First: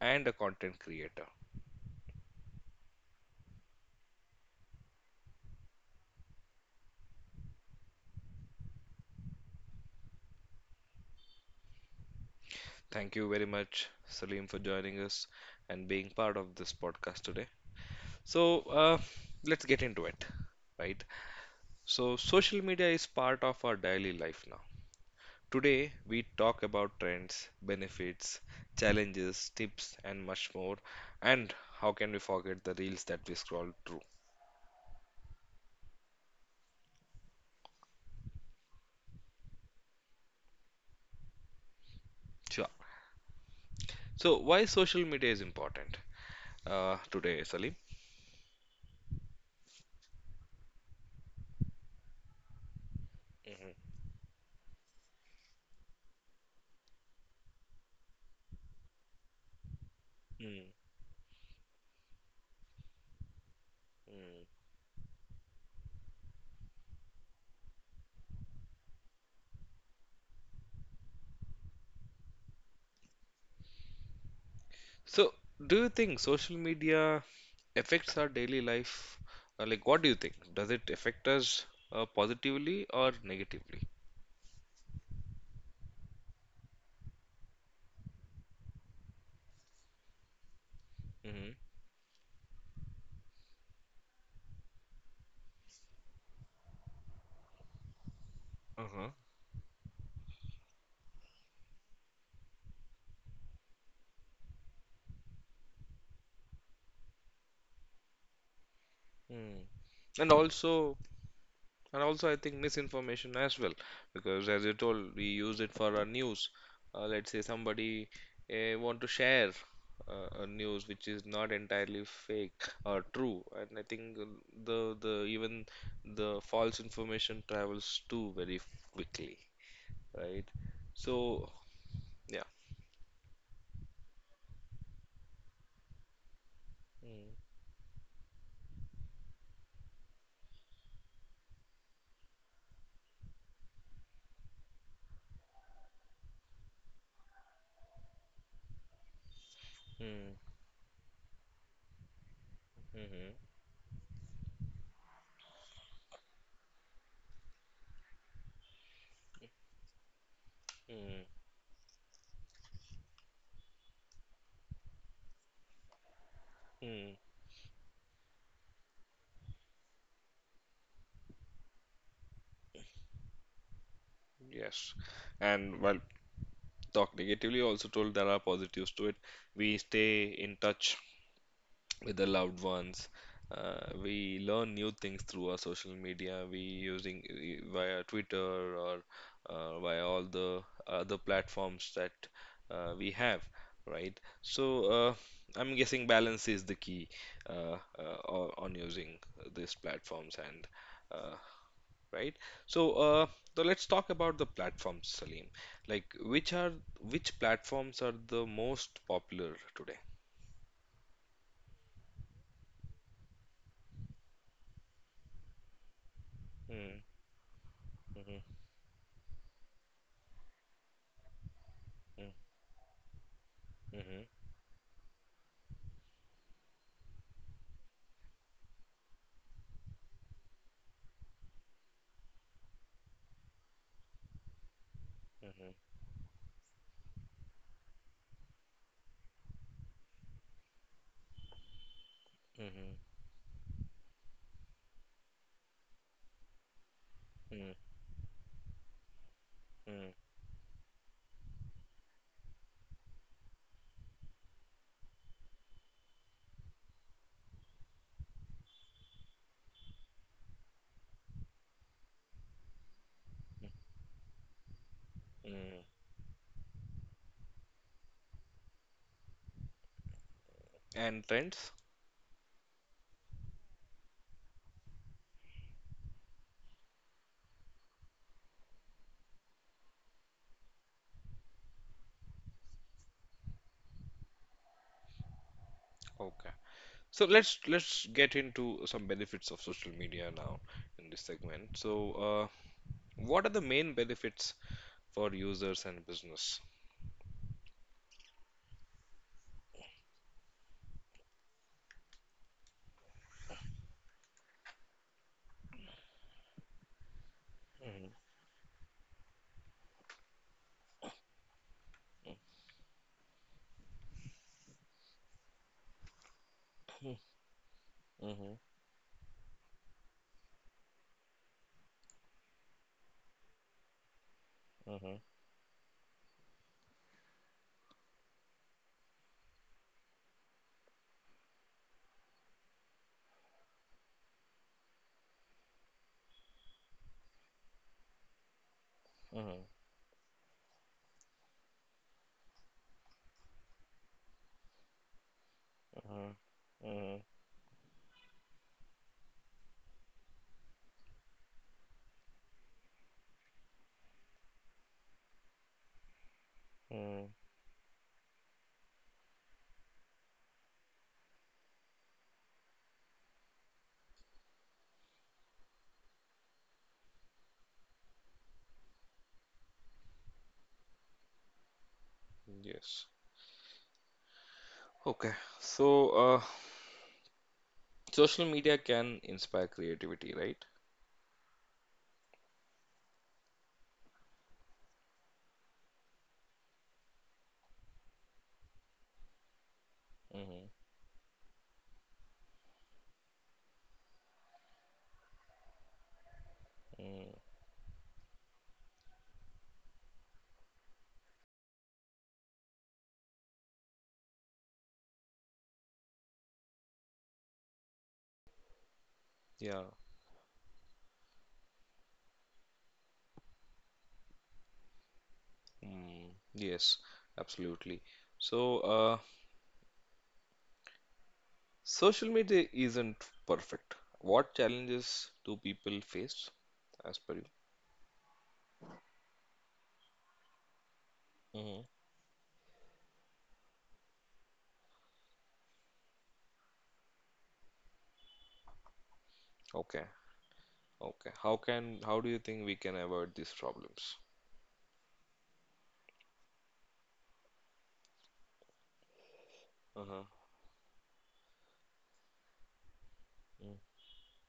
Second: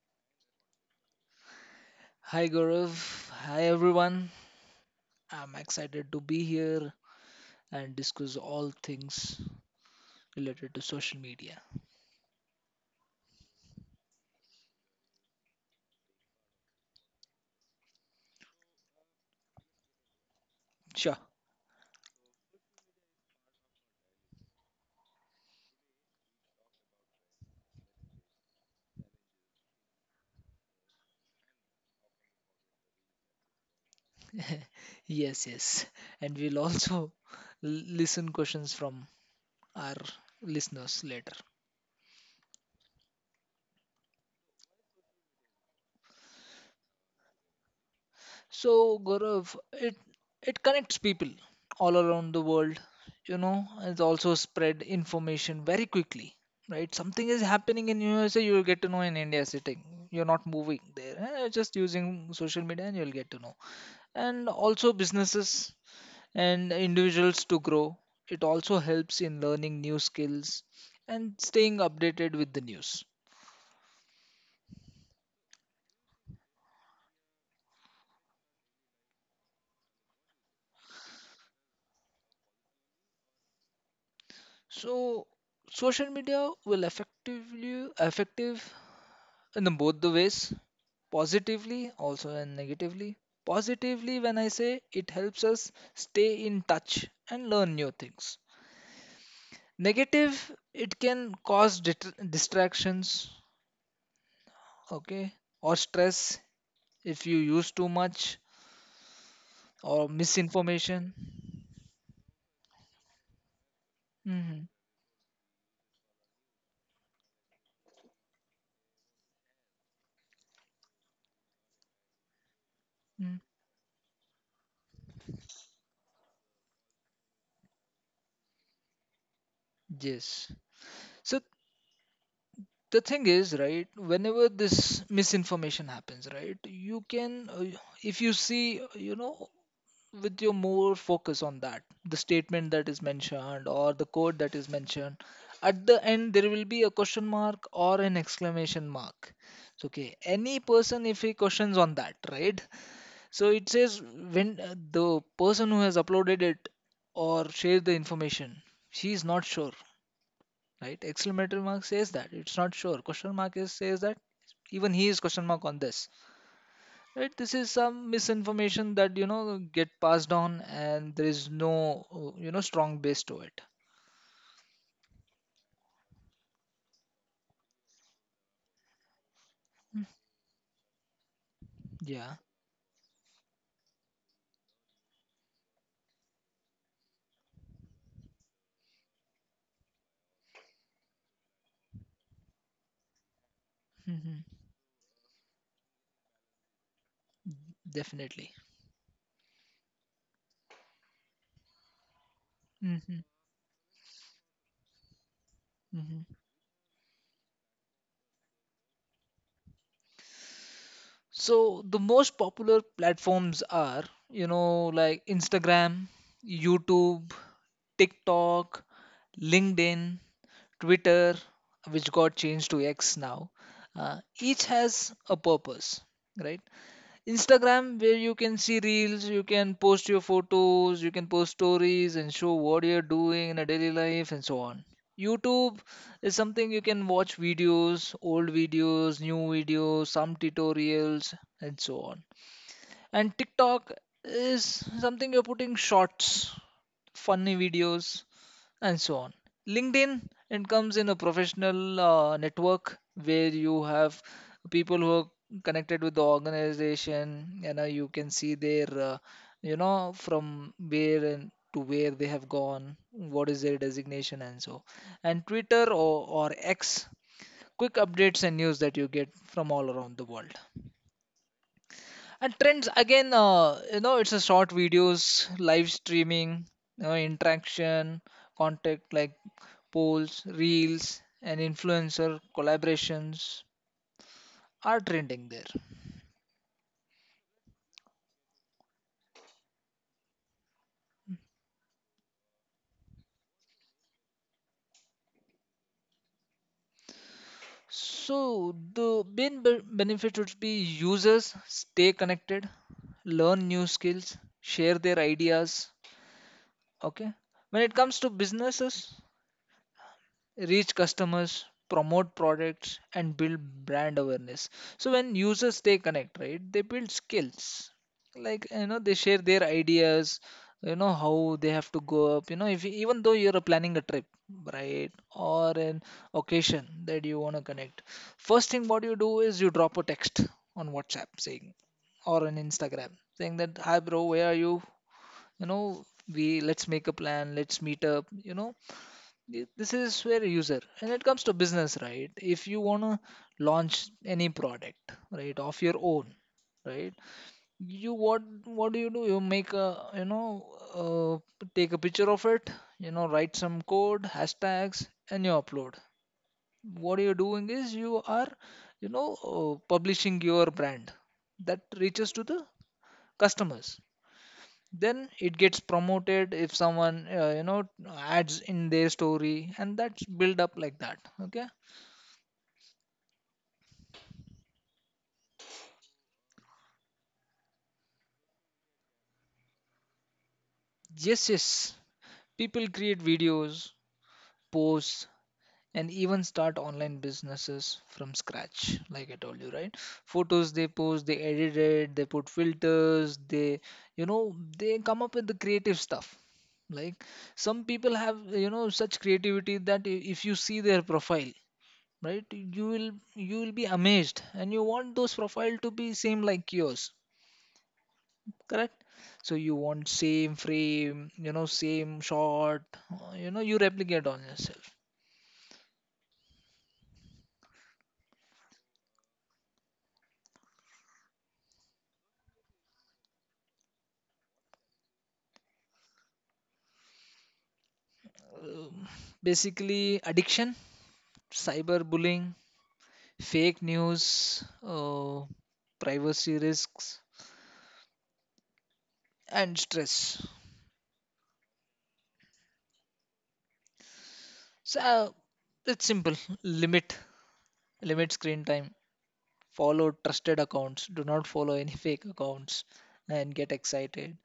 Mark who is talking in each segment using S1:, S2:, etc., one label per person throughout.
S1: and a content creator.
S2: Hi Gaurav, hi everyone. I'm excited to be here and discuss all things related to social media.
S1: Thank you very much, Salim, for joining us and being part of this podcast today. So, uh, let's get into it, right?
S2: Sure.
S1: So, social media is part of our daily life now. Today, we talk about trends, benefits, challenges, tips, and much more. And how can we forget the reels that we scroll through?
S2: Yes, yes. And we'll also listen questions from our listeners later.
S1: Sure. So, why social media is important today, Salim?
S2: So Gaurav, it connects people all around the world, you know, it also spread information very quickly. Right, something is happening in USA, you will get to know in India sitting. You're not
S1: Mm,
S2: moving there. Just using social media and you'll get to know,
S1: mm.
S2: and also businesses and individuals to grow. It also helps in learning new skills and staying updated with the news.
S1: So, do you think social media affects our daily life? Like, what do you think? Does it affect us positively or negatively?
S2: So, social media will effective in the both the ways,
S1: Mm-hmm.
S2: positively also and negatively. Positively, when I say it helps us stay in touch and learn new things.
S1: Uh-huh.
S2: Negative, it can cause distractions, okay, or stress if you use too much,
S1: Mm.
S2: or
S1: And also,
S2: misinformation.
S1: I think misinformation as well, because as
S2: hmm
S1: you told, we use it for our news. Let's say somebody want to share a news which is not entirely fake or true, and I think the even the false information travels too very quickly, right?
S2: Yes.
S1: So,
S2: So
S1: yeah.
S2: the thing is, right, whenever this misinformation happens, right, you
S1: Mm,
S2: can, if you see, you know, with your more focus on that, the statement that is mentioned or the code that is mentioned, at the end there will be a question mark or an exclamation mark. So, okay,
S1: mm,
S2: any person if he questions on that, right,
S1: mhm,
S2: so it says when the person who has uploaded it or shared the information, she is not sure, right?
S1: mm,
S2: Exclamatory mark says that it's not sure. Question mark is says that even he is question mark on this,
S1: mm.
S2: right? This is some misinformation that you know get passed on, and there is no you know strong base to it.
S1: Yes. And while talk negatively, also told there are positives to it. We
S2: Mm,
S1: stay in touch with the
S2: yeah,
S1: loved ones. We learn new things through our social media. We using via Twitter or via all the other platforms that we have, right?
S2: hmm
S1: So I'm guessing balance is the key
S2: definitely.
S1: on using these platforms and uh, right? So, uh,
S2: hmm
S1: so, let's talk about the platforms, Salim. Like,
S2: hmm
S1: which platforms are the most popular today?
S2: So the most popular platforms are, you know, like Instagram,
S1: Mm,
S2: YouTube,
S1: mhm,
S2: TikTok, LinkedIn, Twitter, which
S1: mm,
S2: got changed to X now.
S1: mhm,
S2: Each has a purpose, right? Instagram, where you can see reels, you can post your photos, you can post stories and show what you're doing in a daily life and so on.
S1: mhm,
S2: YouTube is something you can watch videos, old videos, new videos, some tutorials, and so on.
S1: mhm,
S2: And TikTok is something you're putting shorts, funny
S1: mm,
S2: videos, and so on.
S1: mm,
S2: LinkedIn, it comes in a professional network where you have people who are connected with the organization. You know, you can see their, you know, from where and to where they have gone, what is their designation, and so. And
S1: mm.
S2: Twitter or X, quick updates and news that you get from all around the world.
S1: And trends?
S2: And trends again, you know, it's a short videos, live streaming, you know, interaction, contact like polls, reels, and influencer collaborations are trending there.
S1: Okay. So let's get into some benefits of social media now in this segment. So, what are the main benefits for users and business?
S2: So, the main benefit would be users stay connected, learn new skills, share their ideas. Okay, when it
S1: Mhm,
S2: comes to businesses, reach customers, promote products, and build brand awareness. So when users they connect, right, they build skills.
S1: mhm,
S2: Like you know, they share their ideas. You know how they have to go up. You know, if even though you're planning a trip, right,
S1: mhm,
S2: or an occasion that you want to connect, first thing what you do is you drop a text on WhatsApp saying, or on Instagram saying that hi bro, where are you? You know, we let's make a plan, let's meet up. You know, this is where user, and it comes to business, right? If you want to launch any product, right, of your
S1: mhm,
S2: own, right, you, what do you do? You make a, you know, take a picture of it, you know, write some code hashtags and you upload. What
S1: mhm.
S2: you're doing is you are, you know, publishing your brand that reaches to the customers, then it gets promoted if someone, you know, adds in their story, and that's build up like that, okay.
S1: Yes. Okay. So, social media can inspire creativity, right?
S2: Yes, yes, people create videos, posts, and even start online businesses from scratch, like I told you, right?
S1: Hmm.
S2: Photos they post, they edit it, they put filters, they, you know, they come up with the creative stuff. Like, some people have, you know, such creativity that if you see their profile, right, you will be amazed and you want those profile to be same like yours. Correct. So you
S1: Yeah.
S2: want same frame, you know, same shot, you know, you replicate on yourself.
S1: Mm, yes, absolutely. So, social media isn't perfect. What challenges do people face, as per you?
S2: Basically, addiction,
S1: Hmm.
S2: cyberbullying, fake news, privacy risks, and
S1: Okay.
S2: stress.
S1: Okay. How do you think we can avoid these problems?
S2: So, it's simple. limit Limit screen time, follow
S1: Uh-huh.
S2: trusted accounts, do not follow any fake accounts, and get
S1: Mm,
S2: excited.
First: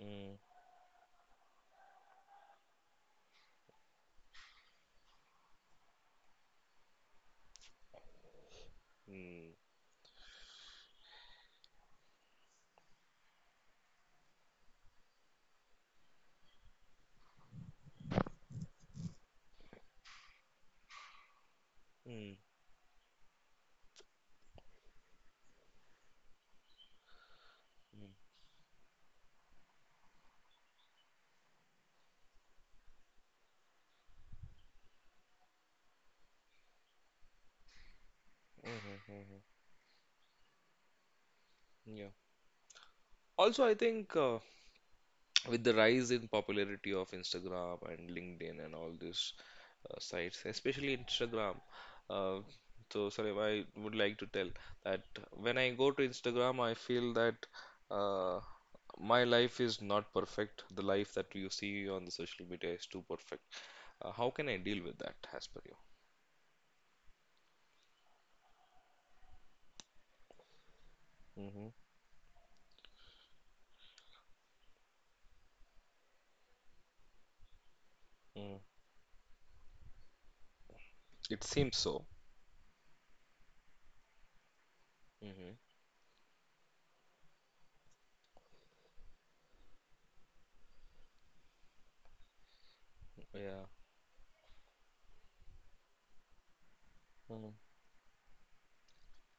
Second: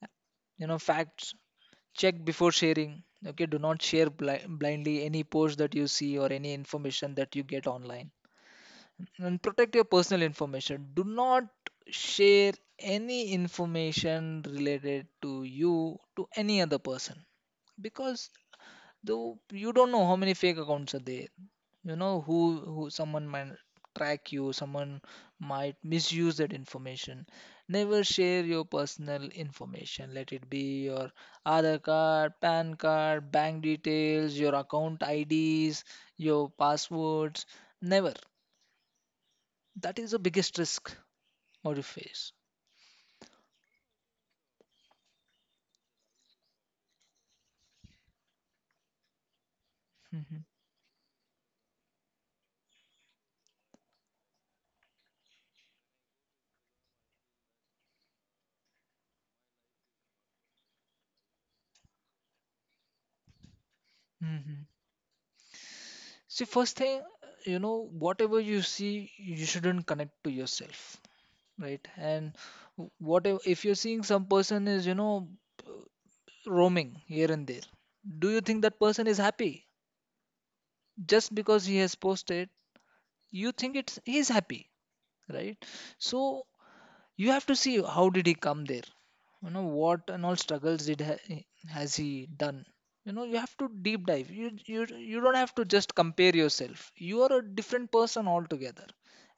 S1: mm,
S2: You know, facts check before sharing. Okay, do not share blindly any post that you see or any information that you get online. And
S1: mm,
S2: protect your personal information. Do not share any information related to you to any other person, because though you don't know how many fake accounts are there, you know,
S1: mm,
S2: who someone might track you, someone might misuse that information. Never
S1: mm,
S2: share your personal information. Let it be your aadhar card, pan card, bank details, your account ids, your passwords, never.
S1: mhm, mhm.
S2: That is the biggest risk what you
S1: Yeah.
S2: face.
S1: Also, I think with the rise in popularity of Instagram and LinkedIn and all these sites,
S2: Mhm.
S1: especially Instagram. Uh, so, Salim, I would like to tell that when I go to Instagram, I feel that uh, my life is not perfect. The life that you see on the social media is too perfect. How can I
S2: Mhm.
S1: deal with that, as per you?
S2: See, first thing, you know, whatever you see, you shouldn't connect to yourself,
S1: Hmm.
S2: right? And what if you're seeing some person is, you know, roaming here and there, do you
S1: Mm.
S2: think that person is happy just
S1: It
S2: because
S1: seems
S2: he has
S1: so.
S2: posted? You think it's he's happy,
S1: Hmm.
S2: right? So you have to see how did he come there, you know, what and all struggles has he done. You know, you have
S1: Yeah.
S2: to deep dive. You don't have to just compare yourself. You are a
S1: Mm.
S2: different person altogether,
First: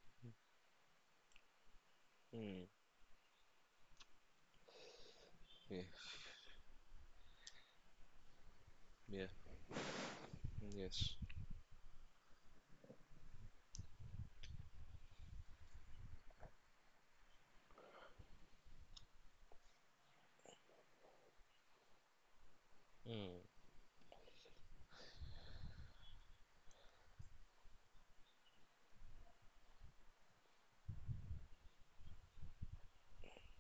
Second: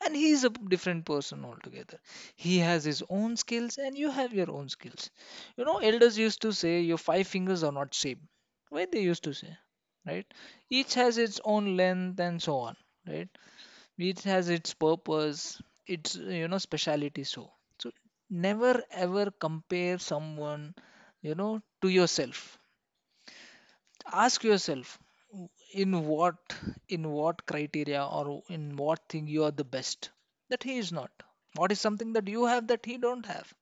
S2: and he is a different person altogether. He
S1: Mm.
S2: has his own skills and you have your own skills. You know,
S1: Yeah.
S2: elders used to say your five fingers are not same. Why they
S1: Yeah.
S2: used to say, right? Each
S1: Yes.
S2: has its own length and so on, right? Each has its purpose, its, you know, speciality. So, so never ever compare someone, you know, to yourself.
S1: Mm.
S2: Ask yourself, in what, in what criteria or in what thing you are the best that he is not. What is something that you have that he don't have?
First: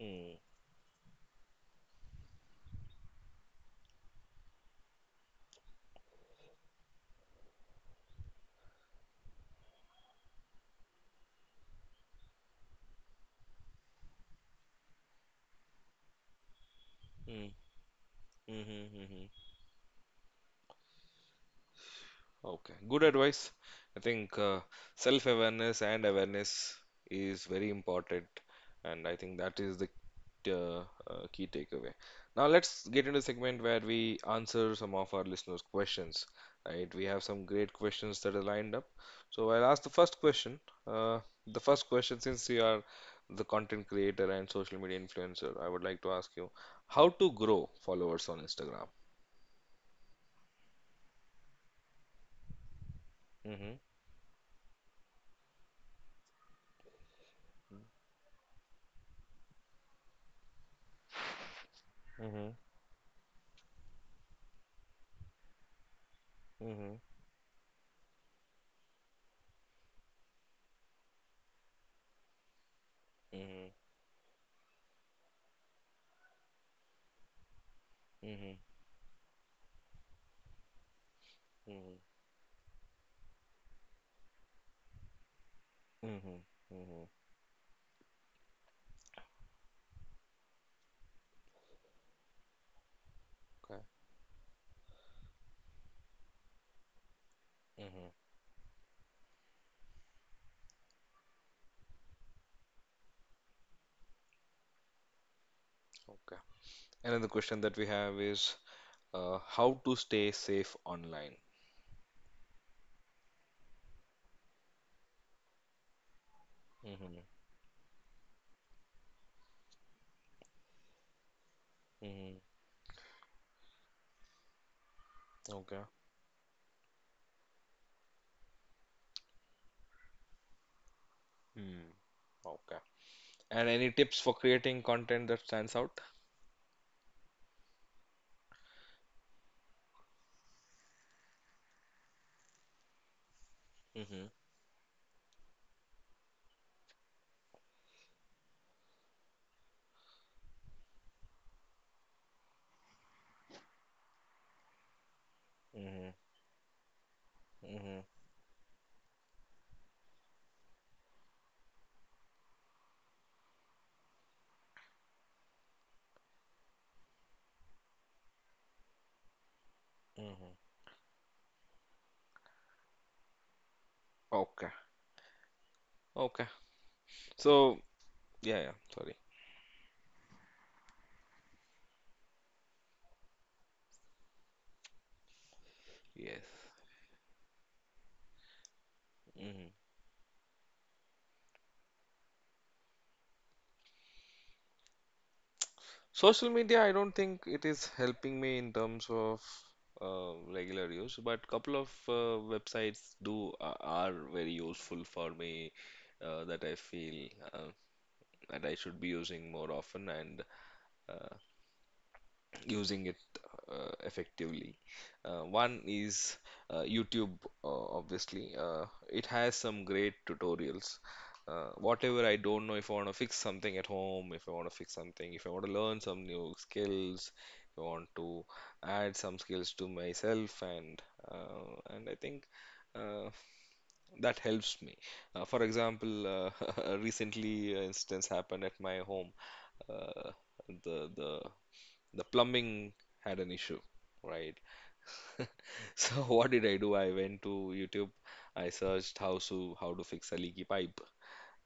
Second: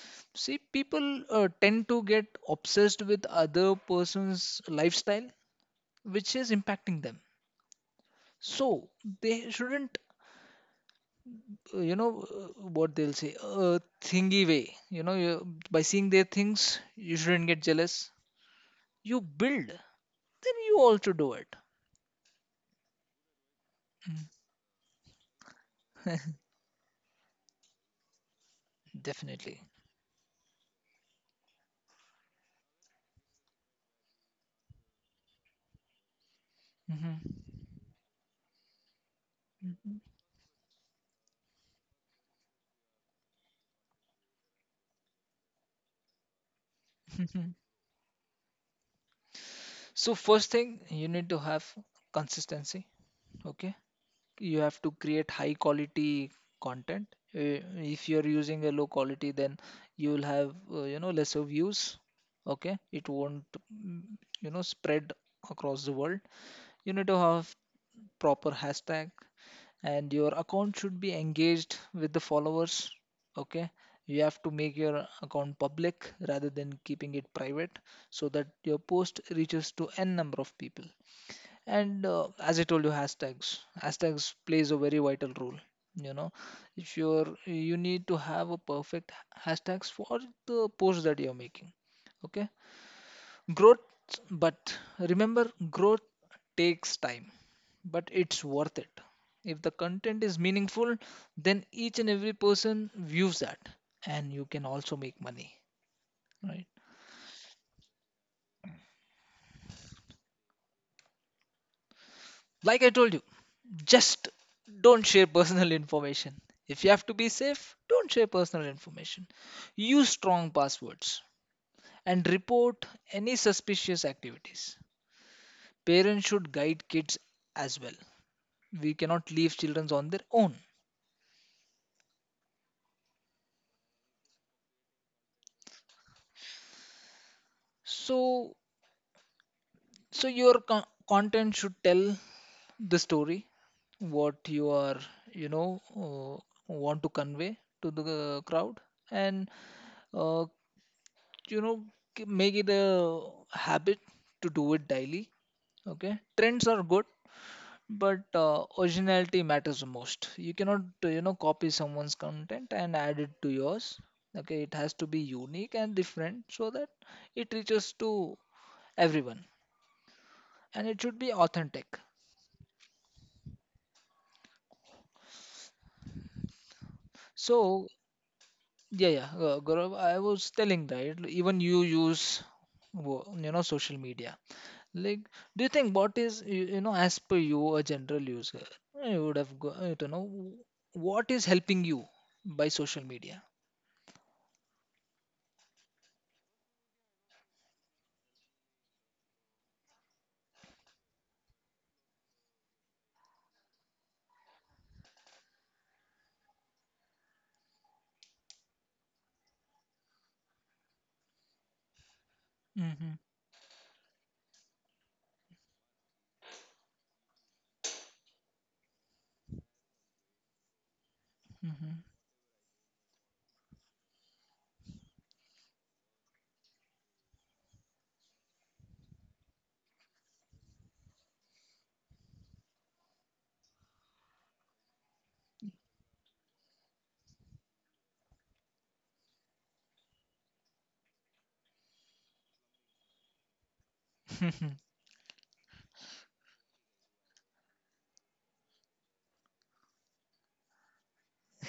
S1: Mm,
S2: See, people tend to get obsessed with other person's lifestyle, which is impacting them. So they shouldn't, you know, what they'll say, thingy way, you know, you, by seeing their things you shouldn't
S1: mm,
S2: get jealous.
S1: mm-hmm,
S2: You
S1: mm-hmm.
S2: build, then you also do it.
S1: Okay, good advice. I
S2: Mm,
S1: think self-awareness and awareness is very important, and I think that
S2: definitely.
S1: is the uh, key takeaway. Now let's get into the segment where we answer some of our listeners' questions. Right, we have
S2: Mhm.
S1: some great questions that are lined up. So I'll ask the first question. Uh, the first question, since you are the content creator and social media influencer, I would like to ask you how to
S2: Mhm.
S1: grow followers on Instagram.
S2: So first thing, you need to have consistency. Okay, you have to create high quality content. If you're using a low quality, then you'll have, you know, lesser views.
S1: Mhm.
S2: Okay, it won't you know, spread across the world. You
S1: Mhm.
S2: need to have proper hashtag, and your account should be engaged with the followers. Okay,
S1: Mhm.
S2: you have to make your account public rather than keeping it private, so that
S1: Mhm.
S2: your post reaches to n number of people.
S1: Mhm.
S2: And as I told you, hashtags plays a very vital role, you know.
S1: Mhm.
S2: If
S1: Mhm.
S2: you're, you need to have a perfect hashtags for the post that you're making. Okay. Growth,
S1: Okay.
S2: but remember, growth takes time, but
S1: Mhm.
S2: it's worth it. If the content is meaningful, then each and every person views that, and you can also make money,
S1: Okay.
S2: right?
S1: Another question that we have is how to stay safe online.
S2: Like I told you, just don't share personal information. If you have to
S1: Mhm.
S2: be safe, don't share personal information. Use strong passwords and
S1: Mhm.
S2: report any suspicious activities.
S1: Okay.
S2: Parents should guide kids as well. We cannot leave children on their own.
S1: Hmm. Okay. And any tips for creating content that stands out?
S2: So, so your content should tell the story,
S1: Mhm.
S2: what you are, you know, want to convey to the crowd, and uh, you know, make it a habit to do it daily.
S1: Mhm.
S2: Okay, trends are good,
S1: Mhm.
S2: but originality matters the most. You cannot, you know, copy someone's content and add it to yours. Okay, it has to be unique and different so that it reaches to everyone,
S1: Mhm.
S2: and it should be authentic.
S1: Okay. Okay. So,
S2: So
S1: yeah, yeah.
S2: yeah,
S1: Sorry.
S2: yeah, Gaurav, I was telling right. Even you use, you know, social media. Like, do you think what
S1: Yes.
S2: is you, you know, as per you, a general user, I would have go,
S1: Mhm.
S2: to know what is helping you by social media.
S1: Social media, I don't think it is helping me in terms of regular use, but couple of websites do are very useful for me that I feel that I should be using more often, and uh, using
S2: Mm-hmm.
S1: it effectively. One is YouTube, obviously. It has some great tutorials. Whatever I don't know, if I want to fix something at home, if I want to fix something, if I want to learn some new skills, if I want to add some skills to myself, and uh, and I think uh, that helps me. For example, recently, an instance happened at my home. Uh, the the the plumbing had an issue, right?
S2: Mm-hmm.
S1: So what did I do? I went to YouTube. I searched how to fix a leaky pipe,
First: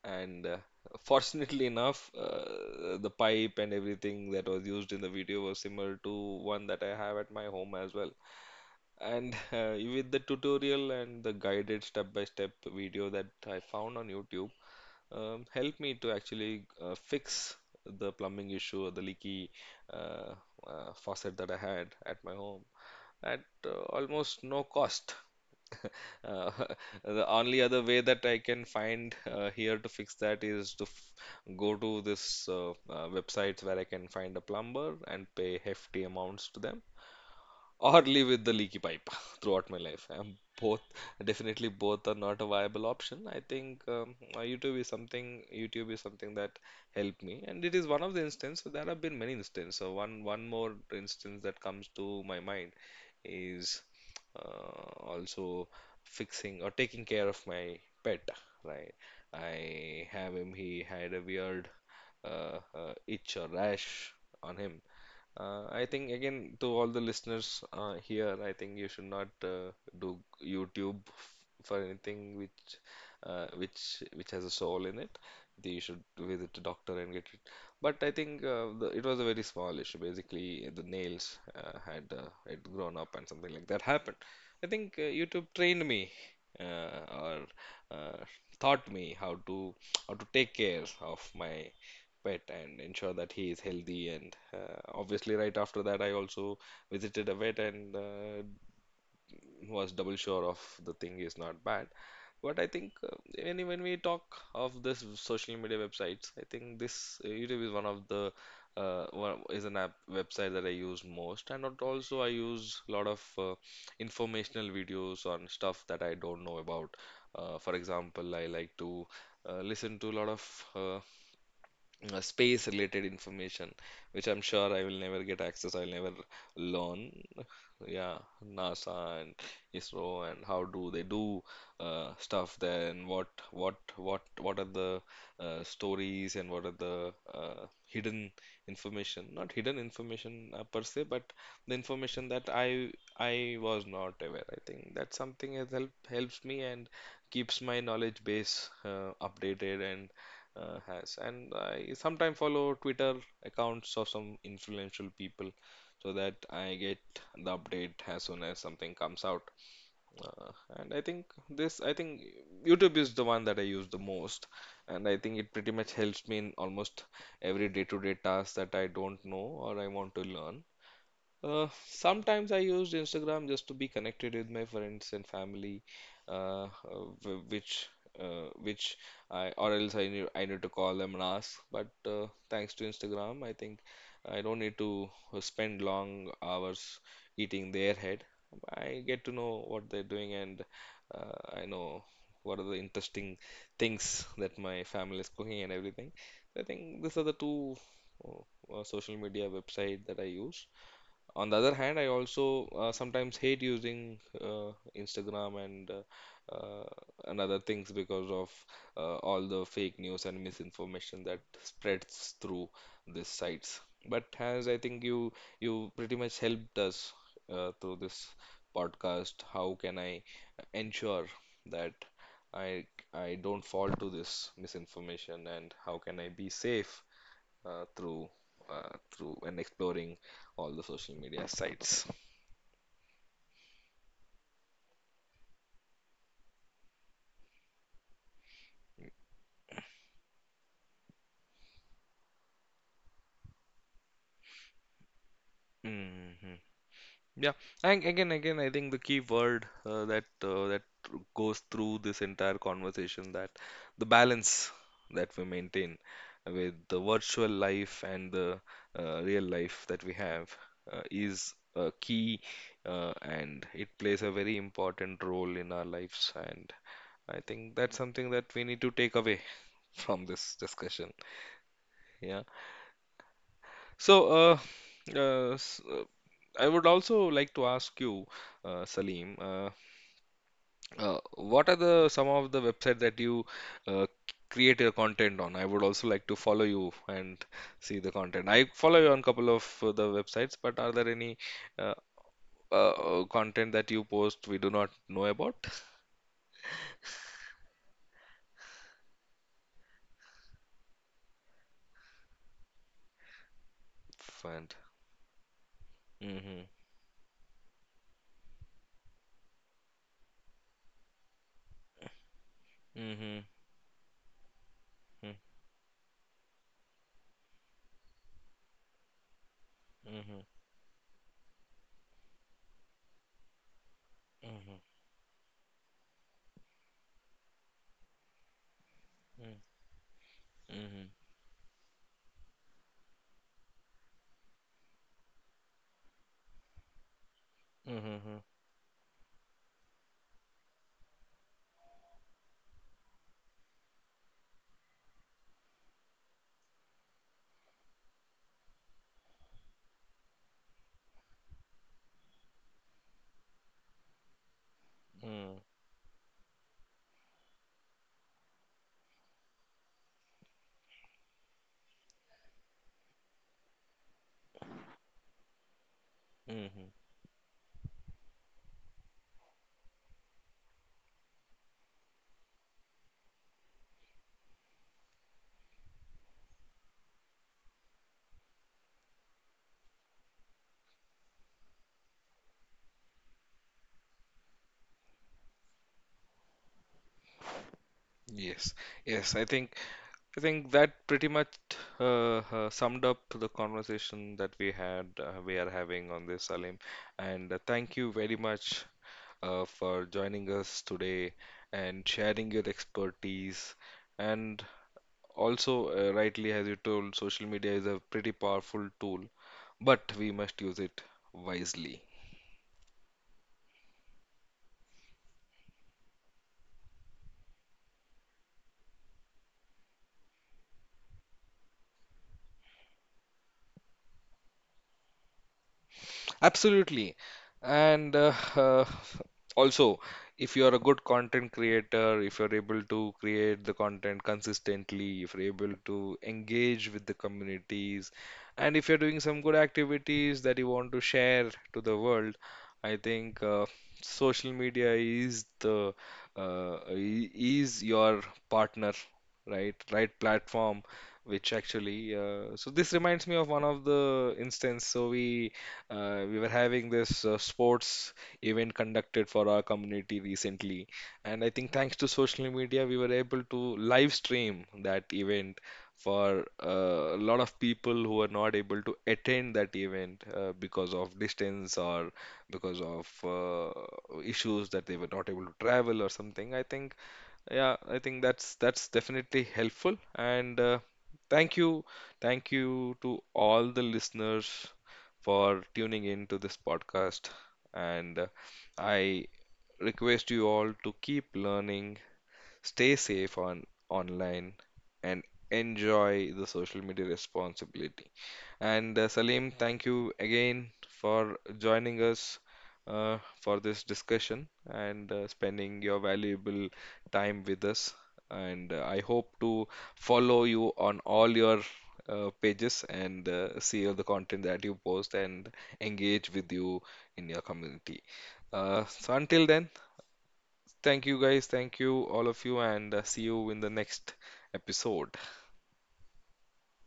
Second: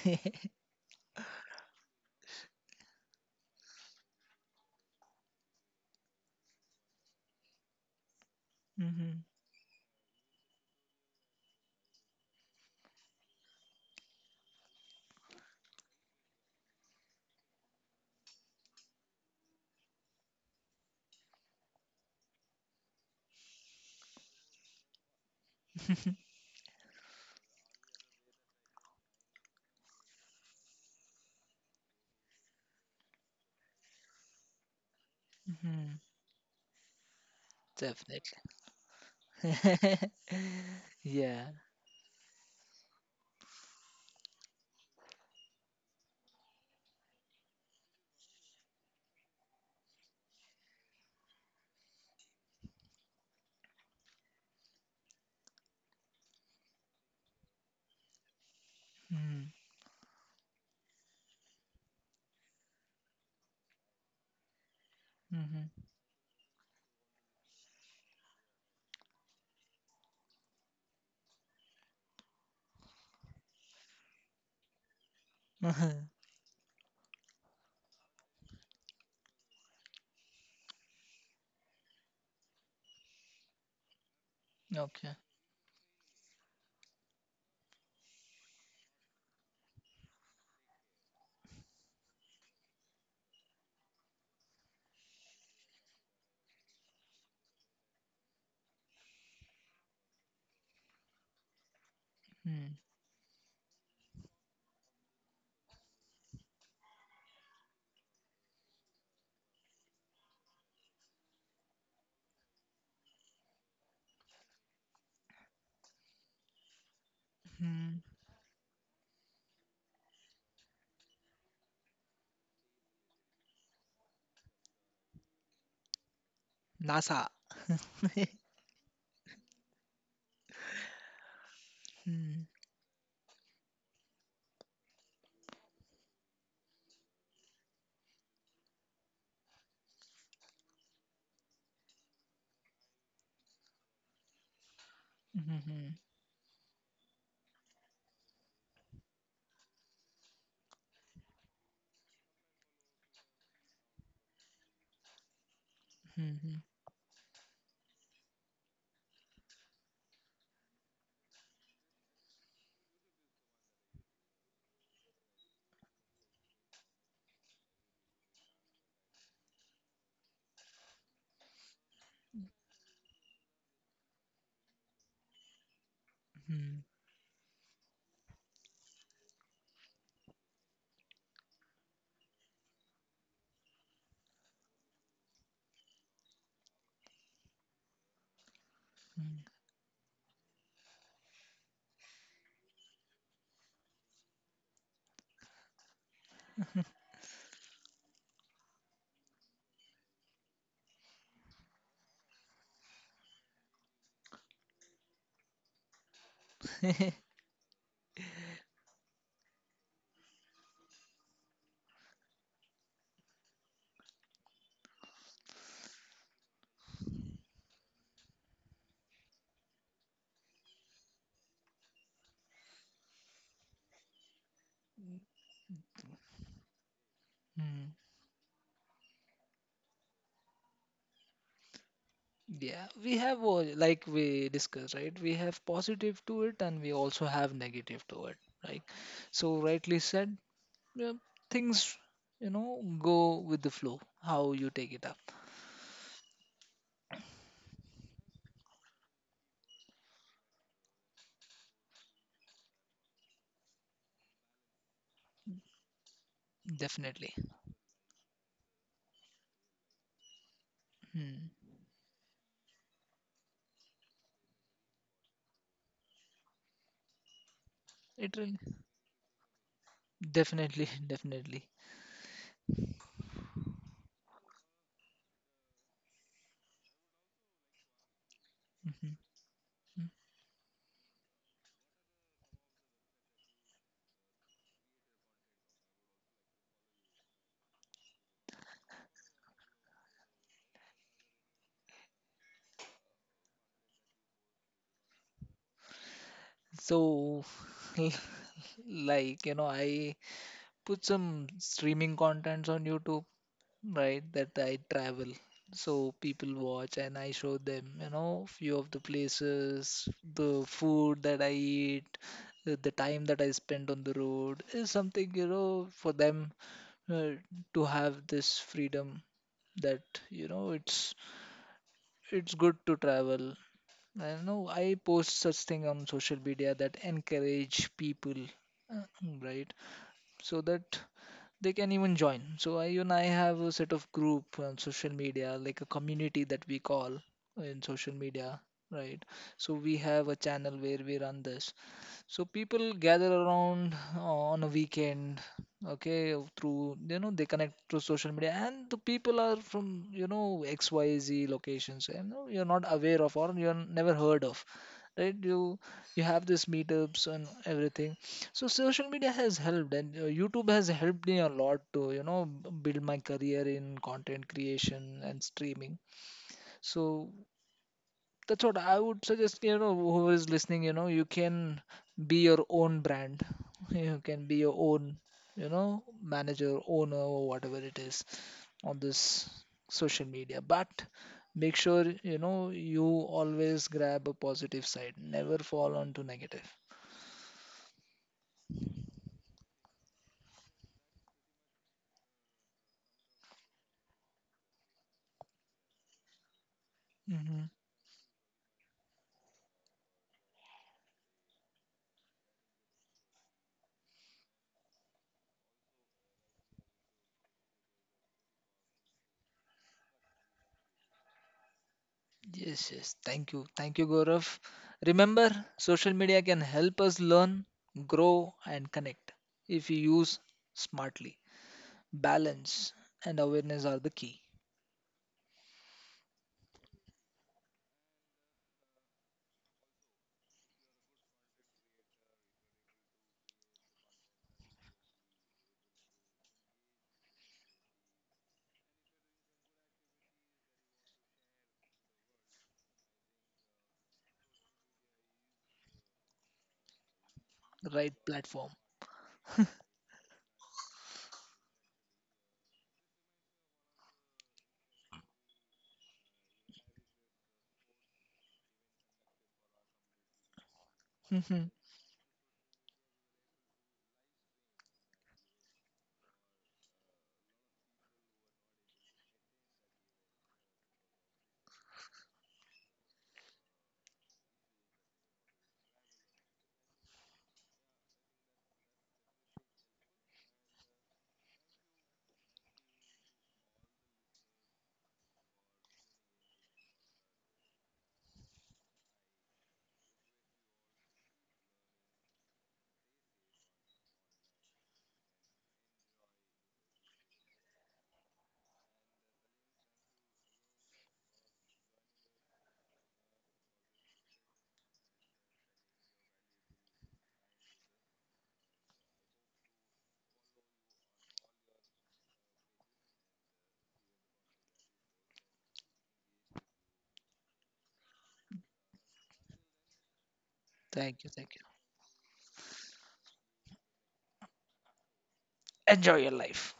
S1: and fortunately enough, the pipe and everything that was used in the video was similar to one that I have at my home as well.
S2: Mm-hmm.
S1: And with the tutorial and the guided step-by-step video that I found on YouTube, helped me to actually fix the plumbing issue or the leaky uh, faucet that I had at my home at almost no cost. Uh, the only other way that I can find here to fix that is to f go to this websites where I can find a plumber and pay hefty
S2: Mm-hmm.
S1: amounts to them or live
S2: Definitely.
S1: with the leaky pipe throughout my life. Both
S2: Yeah.
S1: Definitely both are not a viable option. I think YouTube is something that helped me, and it is one of the instances. So there have been many instances. So one one more instance that comes to my mind is uh, also fixing or taking care of my pet. Right,
S2: Mm-hmm.
S1: I have him. He had a weird itch or rash on him. I think again to all the listeners here, I think you should not do YouTube for anything which has a soul in it. You should
S2: Mm-hmm.
S1: visit a doctor and get it. But I think it was a very small issue. Basically, the nails had grown up and something like that happened. I think
S2: Okay.
S1: YouTube trained me or uh, taught me how to take care of my pet and ensure that he is healthy and obviously right after that I also visited a vet and was double sure of the thing is not bad. But I think when we talk of this social media websites, I think this YouTube is one of the is an app website that I use most, and not also I use a lot of informational videos on stuff that I don't know about. For
S2: Mm-hmm.
S1: example, I like to listen to a lot of uh, space related information which I'm sure I will never get access. I'll never learn.
S2: NASA.
S1: Yeah, NASA and ISRO and how do they do
S2: Mm-hmm.
S1: stuff there and what what are the stories and what are the uh, hidden information not hidden information per se but the information that I was not aware. I think that's something that helps me and keeps my knowledge base updated and has. And I sometimes follow Twitter accounts of some influential people so that
S2: Mm-hmm.
S1: I get the update as soon as something comes out. Uh, and I think YouTube is the one that I use the most, and I think it pretty much helps me in almost every day-to-day task that I don't know or I want to learn. Sometimes I used Instagram just to be connected with my friends and family, uh,
S2: Mm-hmm.
S1: uh, which which I or else I need to call them and ask. But thanks to Instagram, I think I don't need to spend long hours eating their head. I get to know what they're doing, and I know what are the interesting things that my family is cooking and everything. So I think these are the two social media website that I use. On the other hand, I also sometimes hate using Instagram uh, and other things because of all the fake news and misinformation that spreads through these sites. But as I think you pretty much helped us through this podcast, how can I ensure that I I don't fall to this misinformation and how can I be safe uh,
S2: Hmm.
S1: through through and exploring all the social media sites.
S2: Yeah, we have all, like we discussed, right? We have positive to it and we also have negative to it, right? So, rightly said, yeah, things, you know, go with the flow, how you take it up.
S1: Hmm. Yeah, and again, I think the key word that goes through this entire conversation that the balance that we maintain with the
S2: Definitely.
S1: virtual life and the real life that we have
S2: Hmm.
S1: is a key, and it plays a very important role in our lives. And I think that's something
S2: It
S1: that
S2: really,
S1: we need to take away from this
S2: definitely,
S1: discussion.
S2: definitely.
S1: Yeah. So, uh, uh, s- uh, I would also like to ask you,
S2: Mhm.
S1: Salim,
S2: Mm.
S1: what are the some of the website that you uh, create your content on? I would also like to follow you and see the content. I follow you on couple of the websites, but are there any uh, content that you post we do not know about?
S2: So, like, you know, I put some streaming contents on YouTube, right, that
S1: And.
S2: I travel, so
S1: Mm-hmm,
S2: people watch and I show them, you know, few of the places, the food that I eat, the
S1: mm-hmm,
S2: time that I spend on the road is something, you know, for them, uh, to have this freedom that,
S1: mm-hmm,
S2: you know, it's good to travel. I
S1: mm-hmm,
S2: know I post such thing on social media that encourage people, uh, right, so
S1: mm-hmm, mm-hmm,
S2: that they can even join. So I, you and I have a set of group on social media, like a community that we call in
S1: mm-hmm,
S2: social
S1: mm-hmm.
S2: media, right? So we have a channel where we run this. So people gather around on a weekend, okay, through, you know, they connect through social media, and the people are from, you know, XYZ locations, and you know, you're not aware of or you're never heard of, right?
S1: Mm-hmm,
S2: You have these meetups and everything. So social media has helped, and YouTube has helped me a lot to, you know, build my career in content creation and streaming.
S1: mm-hmm.
S2: So that's what I would suggest. You know, who is listening, you know, you can be your own brand. You can be your own, you know, manager, owner, or whatever it is on this social media. But make sure, you know, you always grab a positive side. Never fall onto negative.
S1: Yes, yes, I think. I think that pretty much summed up the conversation that we are having on this, Salim. And
S2: Mm-hmm.
S1: thank you very much for joining us today and sharing your expertise. And also, rightly, as you told, social media is a pretty powerful tool, but we must use it wisely.
S2: Yes, yes. Thank you. Thank you, Gaurav. Remember, social media can help us learn, grow, and connect if we use smartly. Balance and awareness are the key.
S1: Absolutely. And also, if you're a good content creator, if you're able to create the content consistently, if you're able to engage with the communities, and if you're doing some good activities that you want to share to the world, I think social media is is
S2: The
S1: your
S2: right platform.
S1: partner, right platform which actually so this reminds me of one of the instance so we were having this sports event conducted for our community recently and I think
S2: Thank
S1: thanks to social media we were able to live stream that event for a lot of people who are not able to attend that event because of distance or because of issues that they were not able to travel or something. I think, yeah, I think that's definitely helpful. And thank you, thank you to all the listeners for tuning in to this podcast. And I request you all to keep learning. Stay safe on online and enjoy the social media responsibility. And Salim, thank you again for joining us for this discussion and spending your valuable time with us. And I hope to follow you on all your pages and see all the content that you post and engage with you in your community. So until then. Thank
S2: you,
S1: you guys.
S2: thank
S1: Thank you all of you and see you in the next episode.
S2: you. Enjoy your life.